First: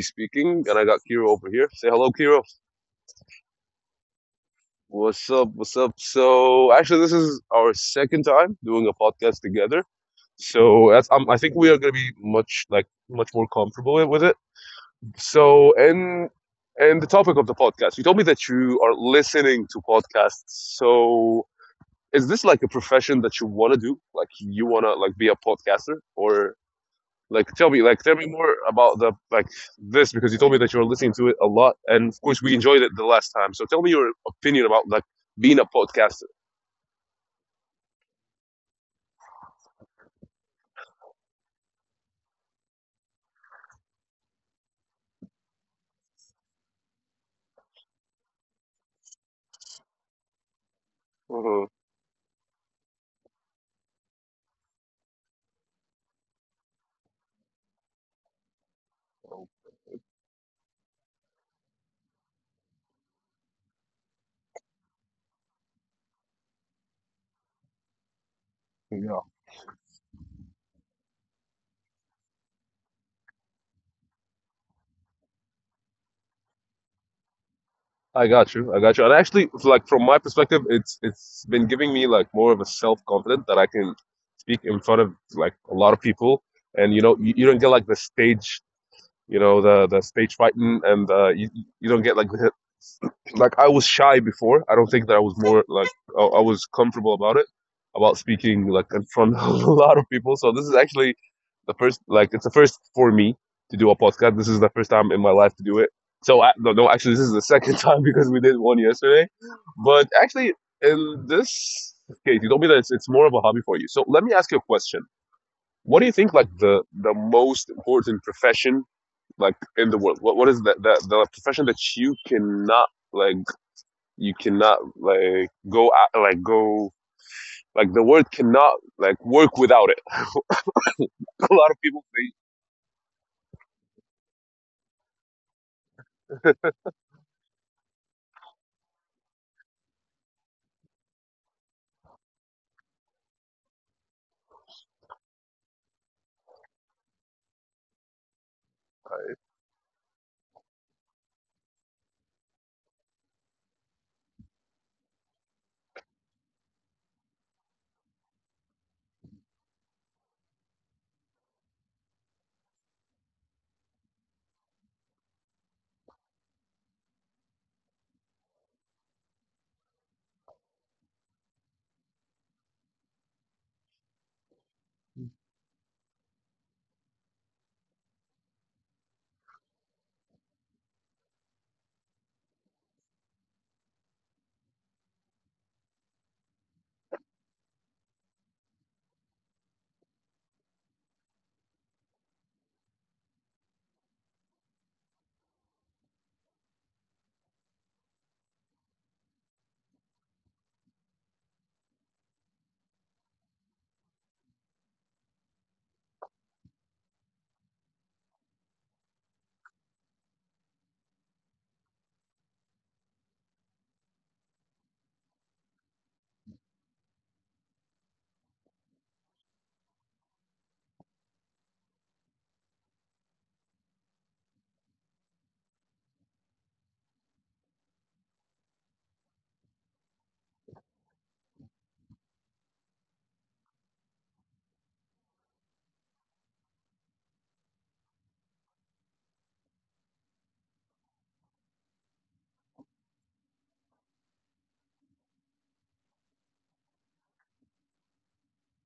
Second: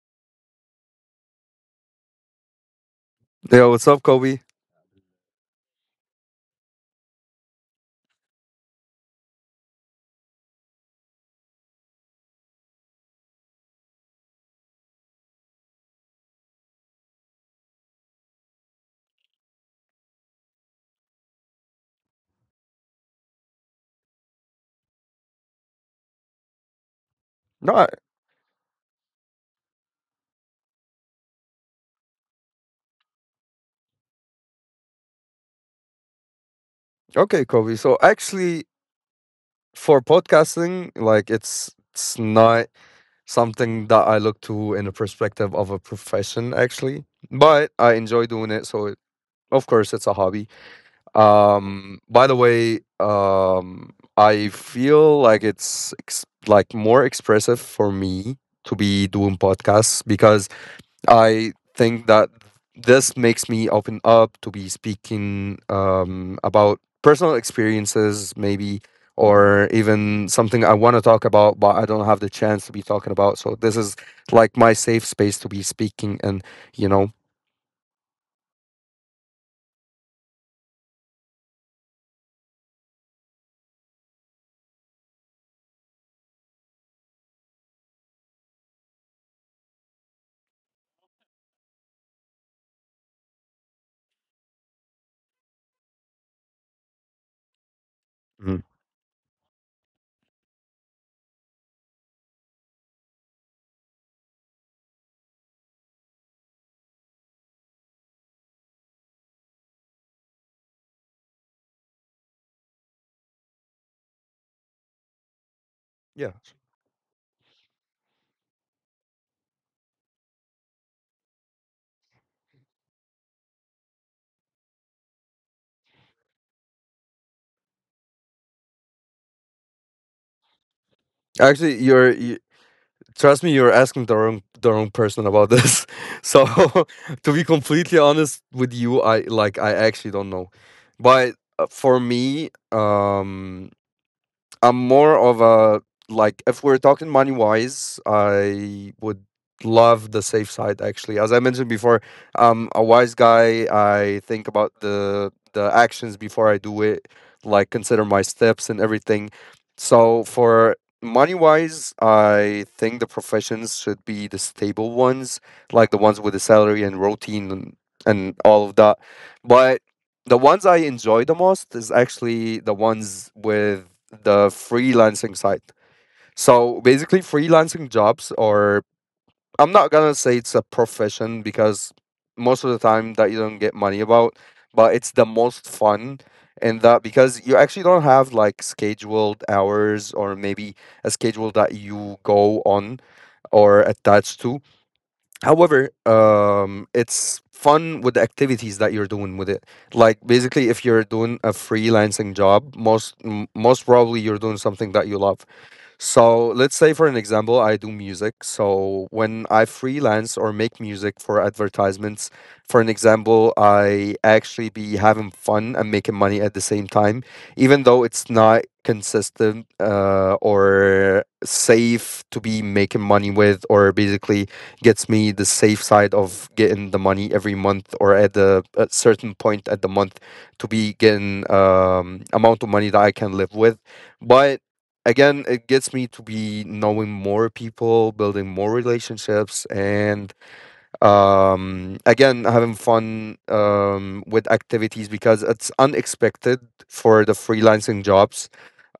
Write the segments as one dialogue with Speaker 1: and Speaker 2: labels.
Speaker 1: speaking, and I got Kiro over here. Say hello, Kiro.
Speaker 2: Yo, what's up, Kobe?
Speaker 1: What's up? What's up? So, actually, this is our second time doing a podcast together. So, that's, I think we are going to be much more comfortable with it. So, and and the topic of the podcast. You told me that you are listening to podcasts. So, is this like a profession that you want to do? Like, you want to like be a podcaster, or
Speaker 2: No, I-
Speaker 1: like tell me more about the like this, because you told me that you were listening to it a lot, and of course we enjoyed it the last time, so tell me your opinion about like being a podcaster.
Speaker 2: Okay, Kobe. For podcasting, like it's not something that I look to in the perspective of a profession, actually. But I enjoy doing it, so of course it's a hobby.
Speaker 1: Mhm.
Speaker 2: By the way, I feel like it's ex like more expressive for me to be doing podcasts because I think that this makes me open up to be speaking about personal experiences, maybe,
Speaker 1: Yeah,
Speaker 2: or even something I want to talk about, but I don't have the chance to be talking about. So this is like my safe space to be speaking, and you know,
Speaker 1: I got you, and actually, like from my perspective, it's been giving me like more of a self-confidence that I can speak in front of like a lot of people, and you know, you don't get like the stage, you know, the stage fighting, and you don't get like the, like I was shy before. I don't think that I was more like I was comfortable about it, about
Speaker 2: Mm.
Speaker 1: speaking like in front of a lot of people. So this is actually the first like it's the first for me to do a podcast. This is the first time in my life to do it. So I, no, no, actually this is the second time because we did one yesterday. But actually, in this case, you told me that it's more of a hobby for you. So let me ask you a question. What do you
Speaker 2: yeah.
Speaker 1: think like the most important profession like in the world? What is that the profession that you cannot like go like the word cannot like work without it. a
Speaker 2: Actually,
Speaker 1: lot of people think
Speaker 2: trust me, you're asking the wrong person about this. So to be completely honest with you, I actually don't know, but for me, I'm more of a like if we're talking money wise, I would love the safe side, actually. As I mentioned before, I'm a wise guy. I think about the actions before I do it, like consider my steps and everything. So for money wise, I think the professions should be the stable ones, like the ones with the salary and routine and all of that. But the ones I enjoy the most is actually the ones with the freelancing side. So basically, freelancing jobs, or I'm not gonna say it's a profession because most of the time that you don't get money about, but it's the most fun in that because you actually don't have like scheduled hours or maybe a schedule that you go on or attached to. However, it's fun with the activities that you're doing with it. Like basically, if you're doing a freelancing job, most probably you're doing something that you love. So let's say, for an example, I do music. So when I freelance or make music for advertisements, for an example, I actually be having fun and making money at the same time, even though it's not consistent or safe to be making money with, or basically gets me the safe side of getting the money every month or at the a certain point at the month to be getting amount of money that I can live with. But again, it gets me to be knowing more people, building more relationships, and again, having fun with activities because it's unexpected for the freelancing jobs.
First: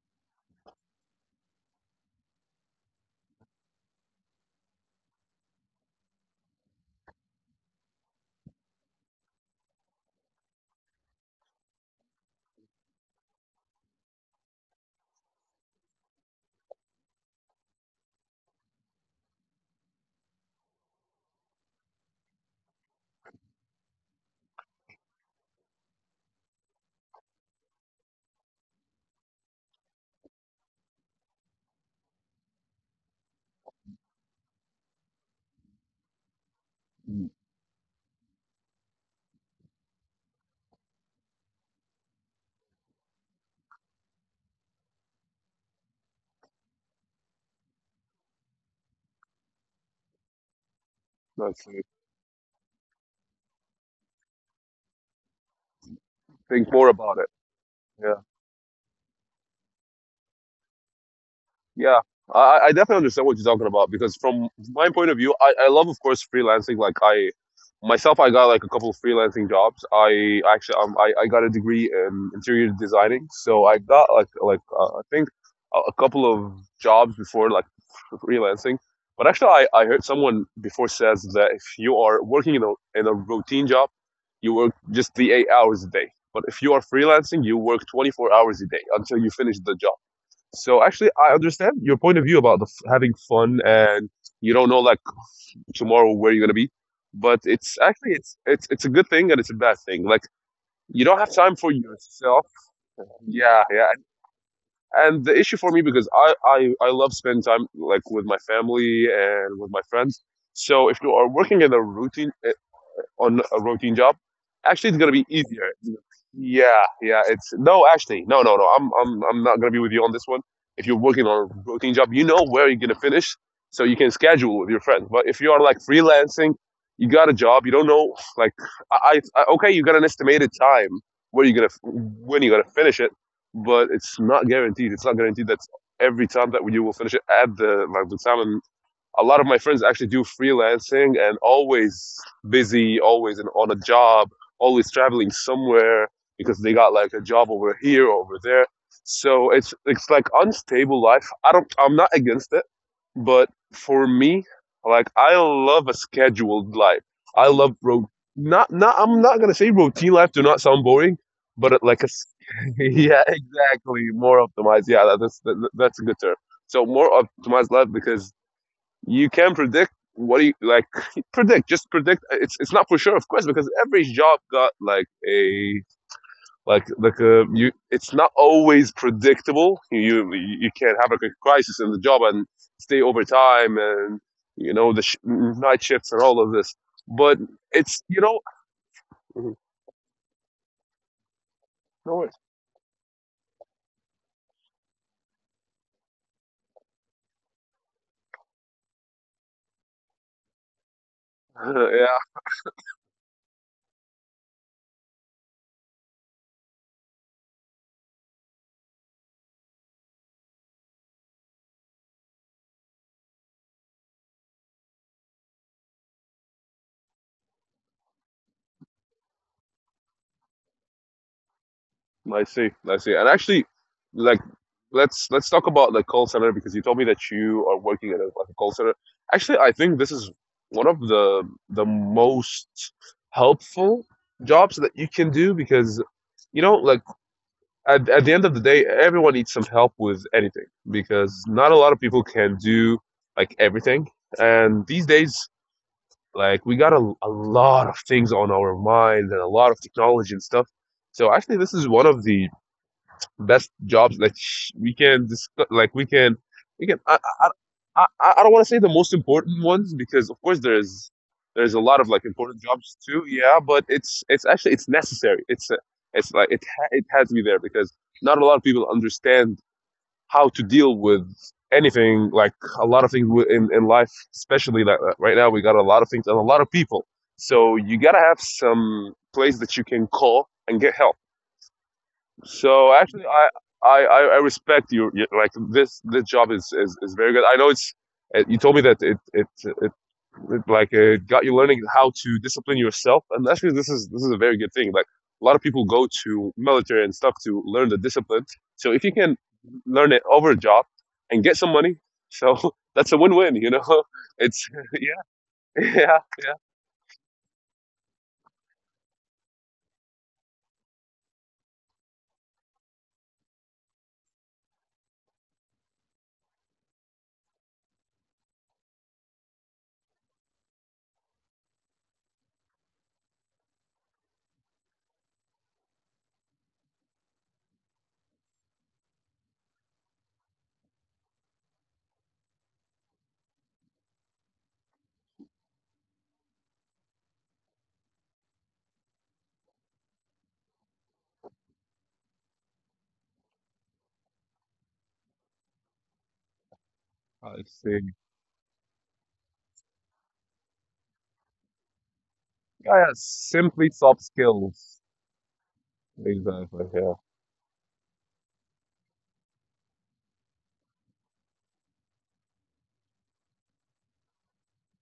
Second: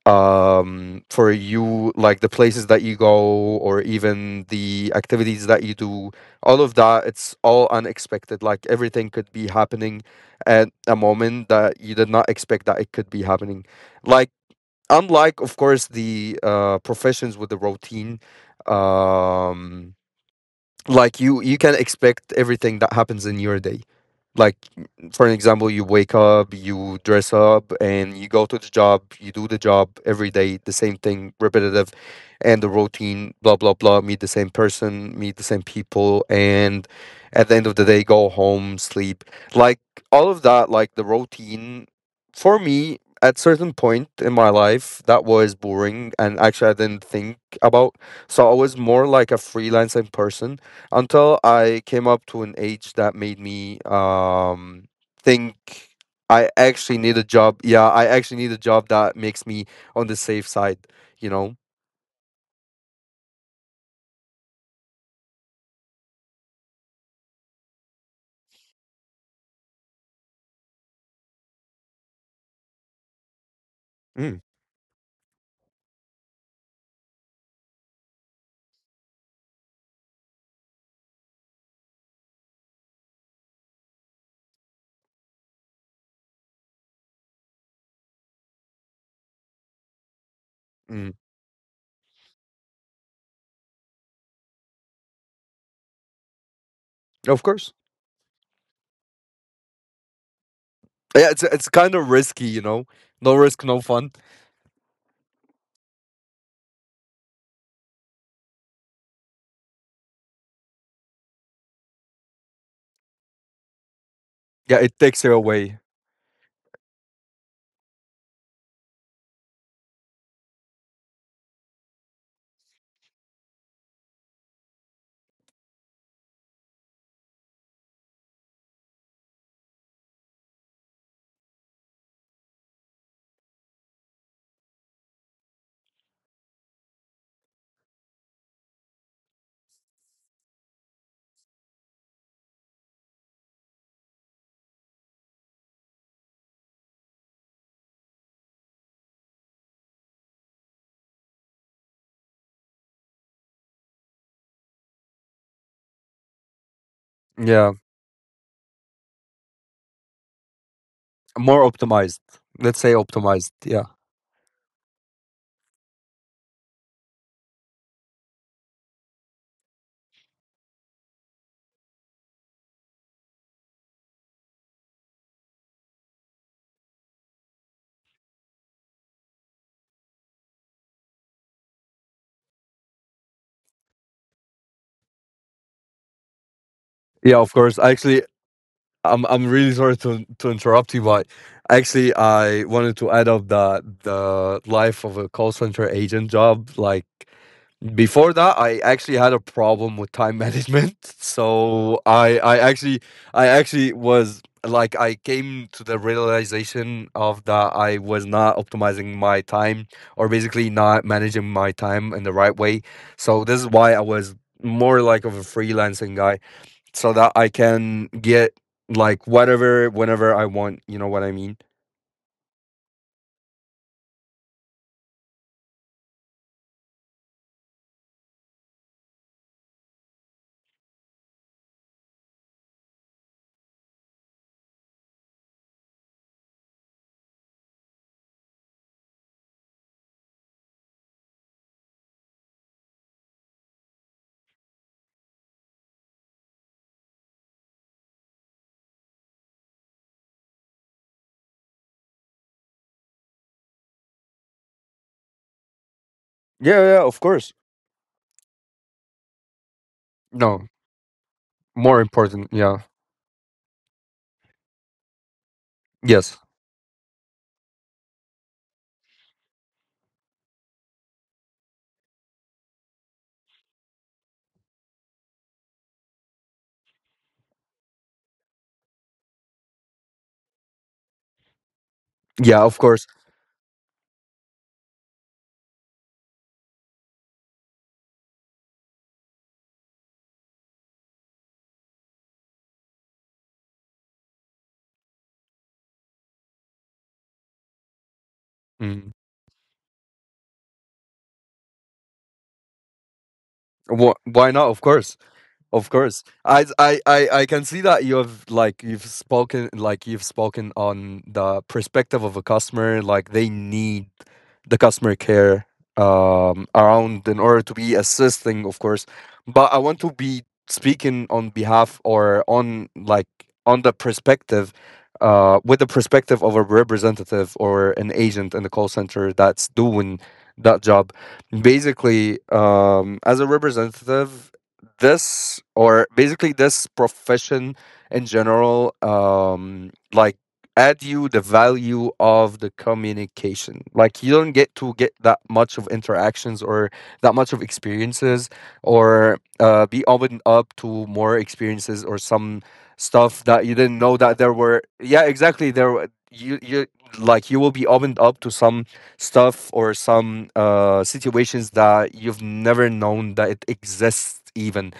Speaker 2: For you, like the places that you go, or even the activities that you do, all of that, it's all unexpected. Like everything could be happening at a moment that you did not expect that it could be happening like unlike, of course, the professions with the routine, um, like you can expect everything that happens in your day, like for an example, you wake up, you dress up, and you go to the job, you do the job every day, the same thing, repetitive, and the routine, blah blah blah, meet the same person, meet the same people, and at the end of the day, go home, sleep. Like all of that, like the routine, for me, at certain point in my life, that was boring, and actually I didn't think about. So I was more like a freelancing person until
Speaker 1: like,
Speaker 2: I came up to an age that made me think I
Speaker 1: think more
Speaker 2: actually need
Speaker 1: about
Speaker 2: a
Speaker 1: it.
Speaker 2: job. Yeah, I
Speaker 1: Yeah.
Speaker 2: actually need a job that makes me on the safe side, you know.
Speaker 1: Yeah, I definitely understand what you're talking about, because from my point of view, I love, of course, freelancing. Like I myself, I got like a couple of freelancing jobs. I actually, I got a degree in interior designing, so I got
Speaker 2: Mm.
Speaker 1: I think a couple of jobs before like freelancing. But actually, I heard someone before says that if you are working in a routine job, you work just the 8 hours a day. But if you are freelancing, you work 24 hours a day until you finish the job. So actually,
Speaker 2: Mm,
Speaker 1: I understand your point of view about having fun, and you don't know like tomorrow where you're gonna be. But
Speaker 2: of
Speaker 1: it's
Speaker 2: course.
Speaker 1: actually it's a good thing and it's a bad thing. Like you don't have
Speaker 2: Yeah, it's
Speaker 1: time for
Speaker 2: it's kind of
Speaker 1: yourself.
Speaker 2: risky, you know. No
Speaker 1: Yeah,
Speaker 2: risk, no
Speaker 1: yeah. And,
Speaker 2: fun.
Speaker 1: and the issue for me, because I love spending time like with my family and with my friends. So if you are working in a routine on a routine job,
Speaker 2: Yeah,
Speaker 1: actually it's
Speaker 2: it
Speaker 1: gonna be
Speaker 2: takes you
Speaker 1: easier.
Speaker 2: away.
Speaker 1: Yeah, yeah. It's no, actually, no, no, no. I'm not gonna be with you on this one. If you're working on a routine job, you know where you're gonna finish, so you can schedule with your friends. But if you are like freelancing, you got a job, you don't know like okay, you got an estimated time where when you're gonna finish it, but it's not guaranteed. It's not guaranteed that every time that you will finish it at the time. A lot of my friends actually do freelancing and always busy, always on a job, always traveling somewhere because they got like a job over here, over there. So it's like unstable life. I'm not against it, but for me, like I love a scheduled life. I love
Speaker 2: Yeah,
Speaker 1: ro- Not, not, I'm not gonna say routine life do not sound boring,
Speaker 2: more
Speaker 1: but it, like a s-
Speaker 2: optimized. Let's say
Speaker 1: yeah,
Speaker 2: optimized. Yeah.
Speaker 1: exactly, more optimized. Yeah, that's a good term. So more optimized life, because you can predict what do you like predict. It's not for sure, of course, because every job got like a like like a you it's not always predictable. You can have like a crisis in the job and stay overtime, and you know night shifts and all of this, but
Speaker 2: Yeah, of course.
Speaker 1: it's you
Speaker 2: Actually,
Speaker 1: know.
Speaker 2: I'm
Speaker 1: Mhm.
Speaker 2: really sorry to interrupt you, but
Speaker 1: No
Speaker 2: actually
Speaker 1: worries.
Speaker 2: I wanted to add up that the life of a call center agent job. Like before that, I actually had a problem with time management. So I actually I actually was like I came to the realization of that I was not optimizing my time or basically not managing my time in the right way. So this is why I was more like of a freelancing guy so that I can get like whatever whenever I want. You know what I mean?
Speaker 1: Yeah, I see, and actually like let's talk about the call center, because you told me that you are working at like a call center. Actually, I think this is one of the most helpful jobs that you can do, because you know, like at the end of the day everyone needs some help with anything, because not a lot of people can do like everything, and these days like we got a lot of things on our mind and a lot of technology and stuff. So actually, this is one of the best jobs that we
Speaker 2: Yeah,
Speaker 1: can
Speaker 2: yeah, of course.
Speaker 1: I don't want to say the most important ones, because of course
Speaker 2: No,
Speaker 1: there's a lot of
Speaker 2: more
Speaker 1: like important
Speaker 2: important. Yeah,
Speaker 1: jobs too. Yeah, but it's actually it's necessary. It's like
Speaker 2: yes,
Speaker 1: it it has to be there, because not a lot of people understand how to deal with anything, like a lot of things in life, especially like right now we got a lot of things and a lot of people. So you gotta have some place that you can call and get help.
Speaker 2: yeah, of
Speaker 1: So
Speaker 2: course.
Speaker 1: actually, I respect you. Like this job is is very good. I know it's. You told me that it like it got you learning how to discipline yourself, and actually this is a very good thing. Like a lot of people go to military and stuff to learn the discipline. So if you
Speaker 2: Mm.
Speaker 1: can learn it over a job and get some money, so that's a win-win. You know, it's
Speaker 2: Why not? Of
Speaker 1: yeah,
Speaker 2: course. Of
Speaker 1: yeah,
Speaker 2: course,
Speaker 1: yeah.
Speaker 2: I can see that you have like you've spoken on the perspective of a customer. Like they need the customer care around in order to be assisting, of course. But I want to be speaking on behalf or on like on the perspective, with the perspective of a representative or an agent in the call center that's doing that job basically as a representative. This or basically this profession in general, like add you the value of the communication. Like you don't get to get that much of interactions or that much
Speaker 1: I
Speaker 2: of
Speaker 1: see.
Speaker 2: experiences or be opened up to more experiences or some
Speaker 1: Yeah, yeah.
Speaker 2: stuff that you
Speaker 1: Simply
Speaker 2: didn't know
Speaker 1: soft
Speaker 2: that there were,
Speaker 1: skills.
Speaker 2: yeah, exactly, you
Speaker 1: Exactly.
Speaker 2: you
Speaker 1: Yeah.
Speaker 2: like you will be opened up to some stuff or some situations that you've never known that it exists even.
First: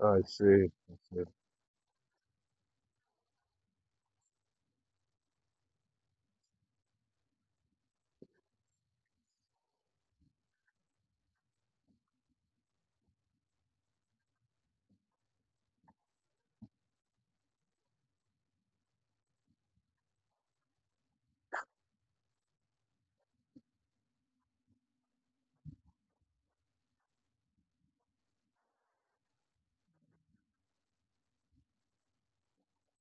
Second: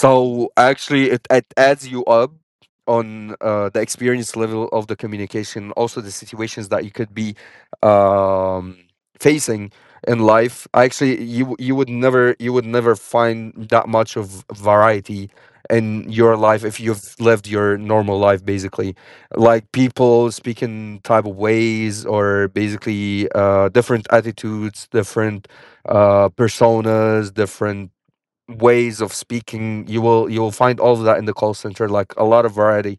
Speaker 1: I see. I
Speaker 2: actually,
Speaker 1: see.
Speaker 2: it adds you up on the experience level of the communication, also the situations that you could be um, facing in life. Actually, you would never find that much of variety in your life if you've lived your normal life, basically, like people speaking type of ways, or basically different attitudes, different personas, different ways of speaking. You will find all of that in the call center, like a lot of variety.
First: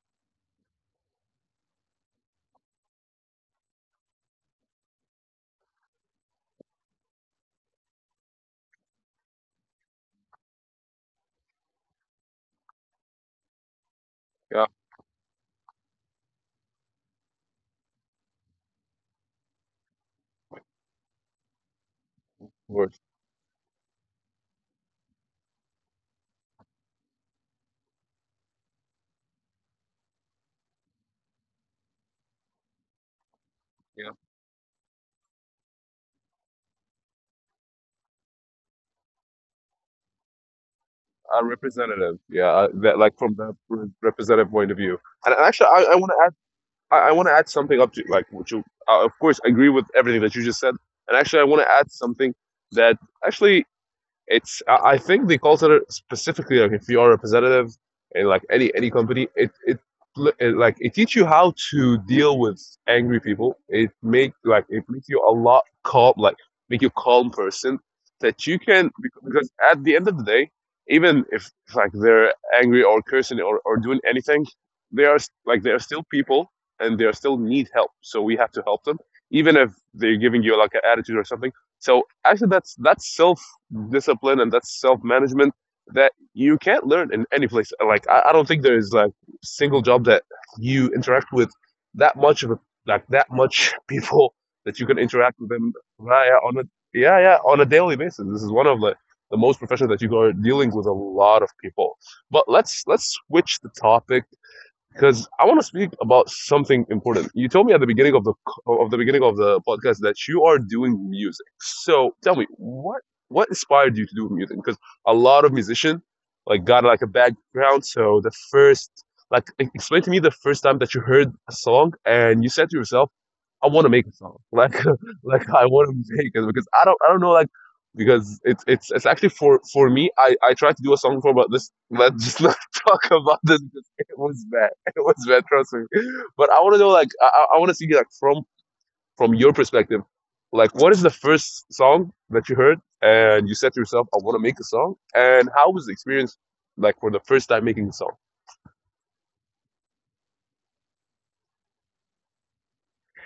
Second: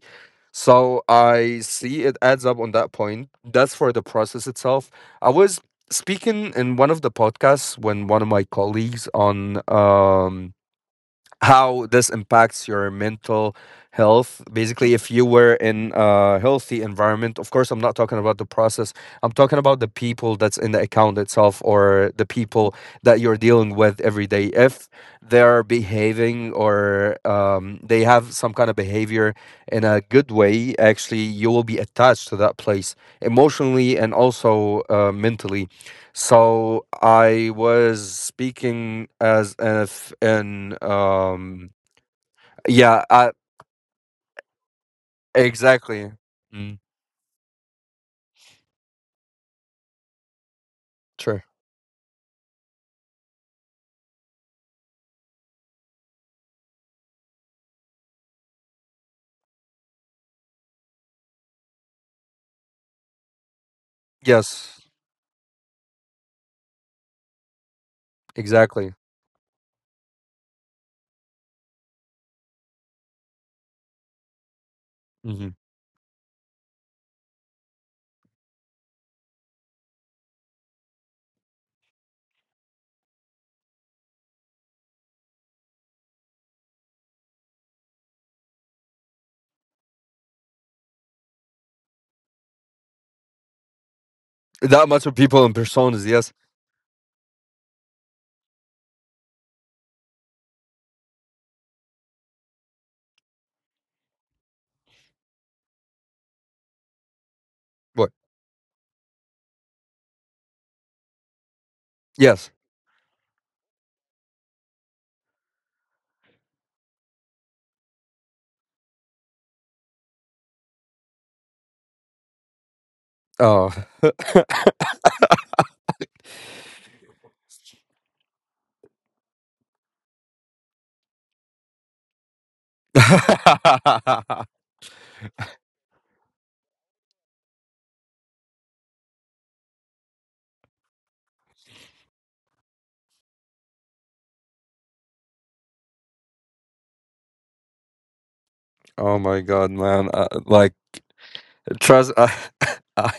Speaker 2: So, I see, it adds up on that point. That's for the process itself. I was speaking in one of the podcasts when one of my colleagues on, how this impacts your mental health.
Speaker 1: Yeah, of
Speaker 2: Basically, if you were in a healthy environment, of course I'm not talking about the process, I'm talking about the people that's in the account itself or the people
Speaker 1: course.
Speaker 2: that you're dealing with every day. If they're behaving or they have some kind of behavior in a good way, actually you will be attached to that place emotionally
Speaker 1: Yeah,
Speaker 2: and also mentally. So I was speaking as if in
Speaker 1: our representative. Yeah, that,
Speaker 2: yeah,
Speaker 1: like
Speaker 2: I
Speaker 1: from the representative point of view. And actually, I want
Speaker 2: exactly.
Speaker 1: to add.
Speaker 2: Mm,
Speaker 1: I want to add something up to like what you. Of course, I agree with everything that you just said. And actually, I
Speaker 2: sure.
Speaker 1: want to add something that actually it's I think the culture, specifically, like if you are a representative in any company, it like it teach you how to deal with angry people. It
Speaker 2: Yes,
Speaker 1: makes you a lot calm, like make you a calm person that you can,
Speaker 2: exactly.
Speaker 1: because at the end of the day, even if like they're angry or cursing, or doing anything, they are
Speaker 2: Hmm.
Speaker 1: like they are still people, and they are still need help. So we have to help them, even if they're giving you like an attitude or something. So actually, that's self discipline and that's self management that you can't learn in any place. Like I don't think there is like single job that you interact with that much of a, like that much people that you
Speaker 2: That
Speaker 1: can
Speaker 2: much of
Speaker 1: interact with
Speaker 2: people in
Speaker 1: them,
Speaker 2: personas,
Speaker 1: yeah,
Speaker 2: yes.
Speaker 1: yeah, on a yeah, yeah, on a daily basis. This is one of the most professional that you are dealing with a lot of people. But let's switch the topic, because I want to speak about something important. You told me at the
Speaker 2: What?
Speaker 1: beginning of the of the beginning of the podcast that you are doing music. So tell me
Speaker 2: Yes.
Speaker 1: what inspired you to do music? Because a lot of musicians like got like a background. So the first like explain to me the first time that you heard a song and you said to yourself, "I
Speaker 2: Oh.
Speaker 1: want to make a song." Like I want to make it, because I don't know, like because it's actually for me I tried to do a song for, but this let's just not talk about this because it was bad, it was bad, trust me. But I want to know, like, I want to see, like, from your perspective, like, what is the first song that you heard and you said to yourself, "I want to make a song," and how was the experience, like, for the first time making a song?
Speaker 2: Oh my god, man. Like trust I I,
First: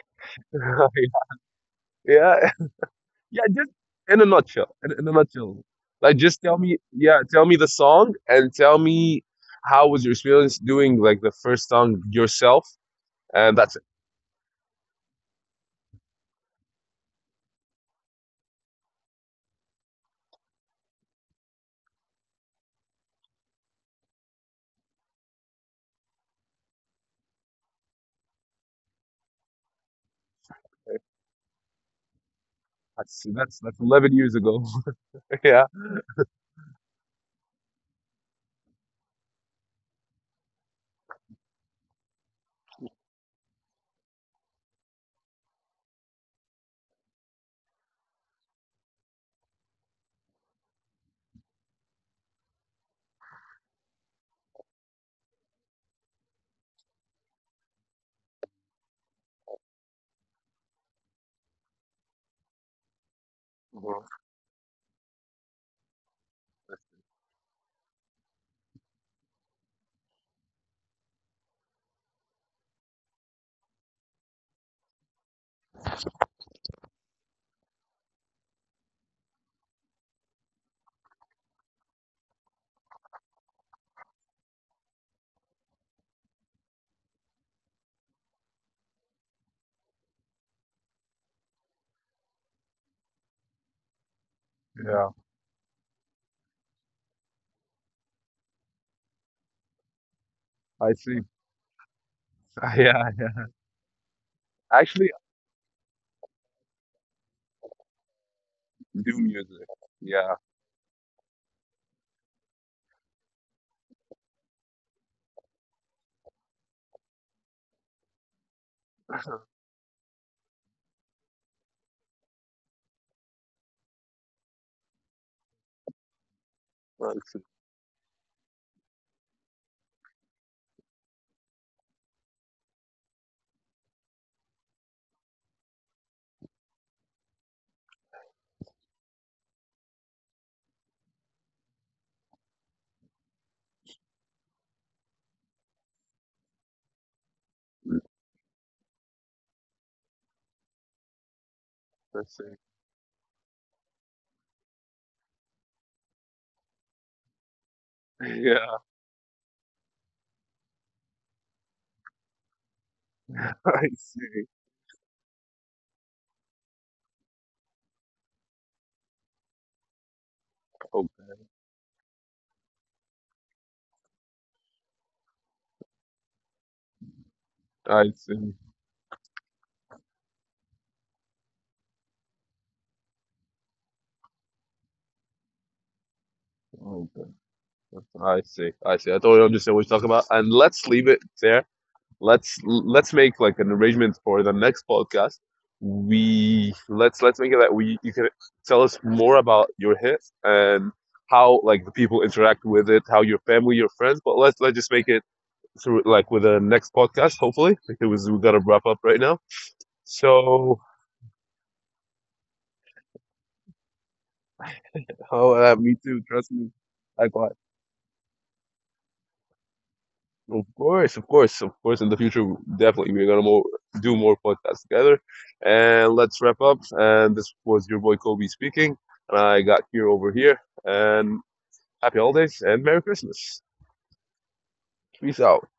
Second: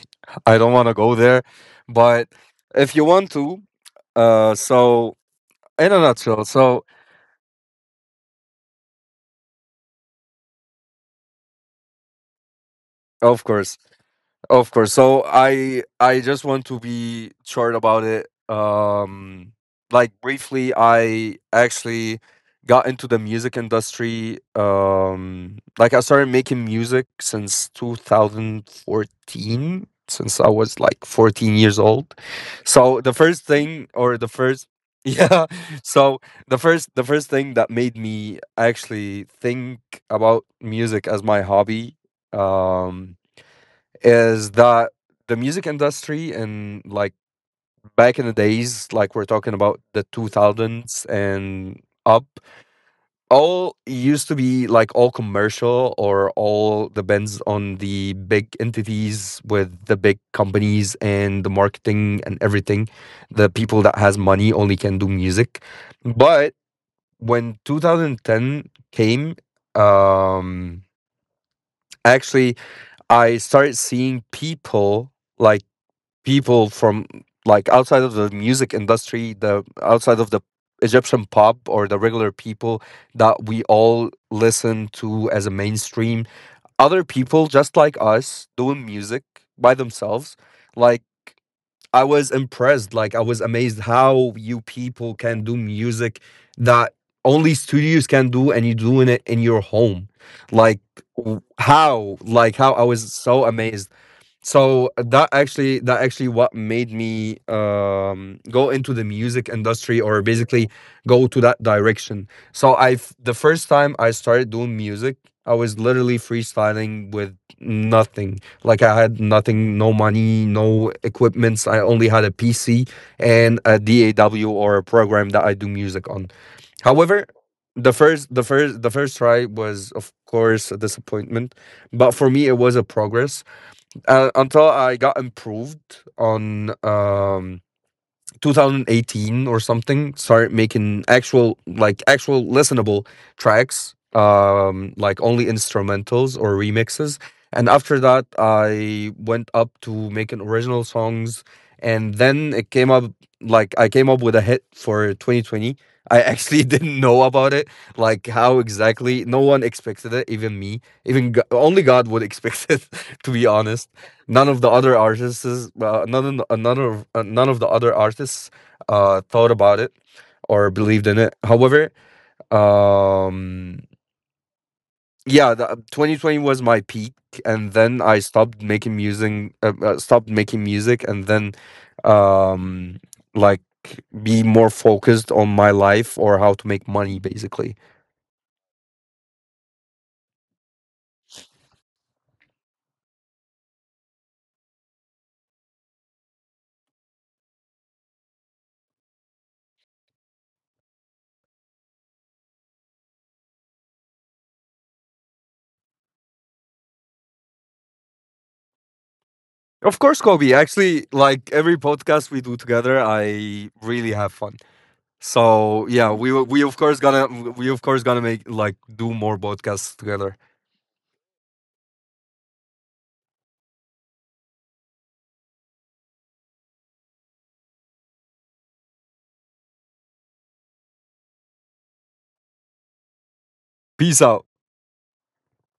Speaker 2: I don't want to go there, but
Speaker 1: Yeah,
Speaker 2: if you want
Speaker 1: yeah,
Speaker 2: to,
Speaker 1: just in a nutshell, in a
Speaker 2: so
Speaker 1: nutshell,
Speaker 2: in a
Speaker 1: like, just
Speaker 2: nutshell,
Speaker 1: tell me,
Speaker 2: so
Speaker 1: yeah, tell me the song and tell me how was your experience doing like the first song yourself,
Speaker 2: of
Speaker 1: and that's
Speaker 2: course.
Speaker 1: it.
Speaker 2: Of course. So I just want to be short about it. Like briefly, I actually got into the music industry, like I started making music since 2014, since I was like 14 years old. So the
Speaker 1: That's
Speaker 2: first
Speaker 1: that's that's
Speaker 2: thing or
Speaker 1: eleven
Speaker 2: the
Speaker 1: years ago.
Speaker 2: first yeah,
Speaker 1: Yeah.
Speaker 2: so the first thing that made me actually think about music as my hobby, um is that the music industry in like back in the days, like we're talking about the 2000s and up, all used to be like all commercial or all depends on the big entities with the big companies and the marketing and everything. The people that has money only can do music. But when 2010 came, um, actually, I started seeing people, like people from like outside of the music industry, the outside of the Egyptian pop or the regular people that we all listen to as a mainstream. Other people just like us doing music by themselves. Like I was impressed, like I was amazed how you people
Speaker 1: Yeah,
Speaker 2: can do music that only studios can do and you're doing it in your home. Like
Speaker 1: I see.
Speaker 2: how? Like how, I was
Speaker 1: Yeah,
Speaker 2: so
Speaker 1: yeah.
Speaker 2: amazed. So
Speaker 1: Actually,
Speaker 2: that actually, that actually what made me go into the
Speaker 1: I do
Speaker 2: music
Speaker 1: music.
Speaker 2: industry or
Speaker 1: Yeah,
Speaker 2: basically go to that direction. So the first time I started doing music, I was literally freestyling with nothing. Like I had nothing, no money, no equipments. I only had a PC and a DAW, or a program that I do music on. However,
Speaker 1: let's
Speaker 2: the first try was, of course, a disappointment, but for me it was a progress until I got improved on 2018 or something, started making actual, like actual listenable tracks, like only instrumentals or remixes. And after
Speaker 1: see.
Speaker 2: that, I went up to making original songs, and
Speaker 1: Let's see.
Speaker 2: then it came up like I came up with a hit for 2020. I actually didn't know about it, like how
Speaker 1: Yeah,
Speaker 2: exactly. No one expected it, even me. Only God would expect it, to be honest.
Speaker 1: I
Speaker 2: None
Speaker 1: see.
Speaker 2: of the other artists, none of the other artists, thought about it or believed in it.
Speaker 1: Okay,
Speaker 2: However, um yeah, 2020 was my peak, and then
Speaker 1: I
Speaker 2: I
Speaker 1: see.
Speaker 2: stopped making music, stopped making music, and then um like be more focused on my life or how to make money,
Speaker 1: Okay,
Speaker 2: basically.
Speaker 1: I see. I see. I totally understand what you're talking about. And let's leave it there. Let's make like an arrangement for the next podcast. We Let's make it that we you can tell us more about your hit and how like the people interact with it, how your family, your friends. But let's just make it through like with the next podcast. Hopefully, because we gotta wrap up right now.
Speaker 2: Of course, Kobe,
Speaker 1: So.
Speaker 2: actually, like every podcast we do together, I really have fun. So
Speaker 1: Oh, me
Speaker 2: yeah,
Speaker 1: too. Trust
Speaker 2: we
Speaker 1: me.
Speaker 2: of course gonna
Speaker 1: Likewise.
Speaker 2: make like do more podcasts together.
Speaker 1: Of course, of course, of course. In the future, definitely, we're gonna more, do more podcasts together. And let's wrap up. And this was your boy Kobe speaking. And I got here over here. And happy holidays and Merry Christmas.
Speaker 2: Peace out.
Speaker 1: Peace out.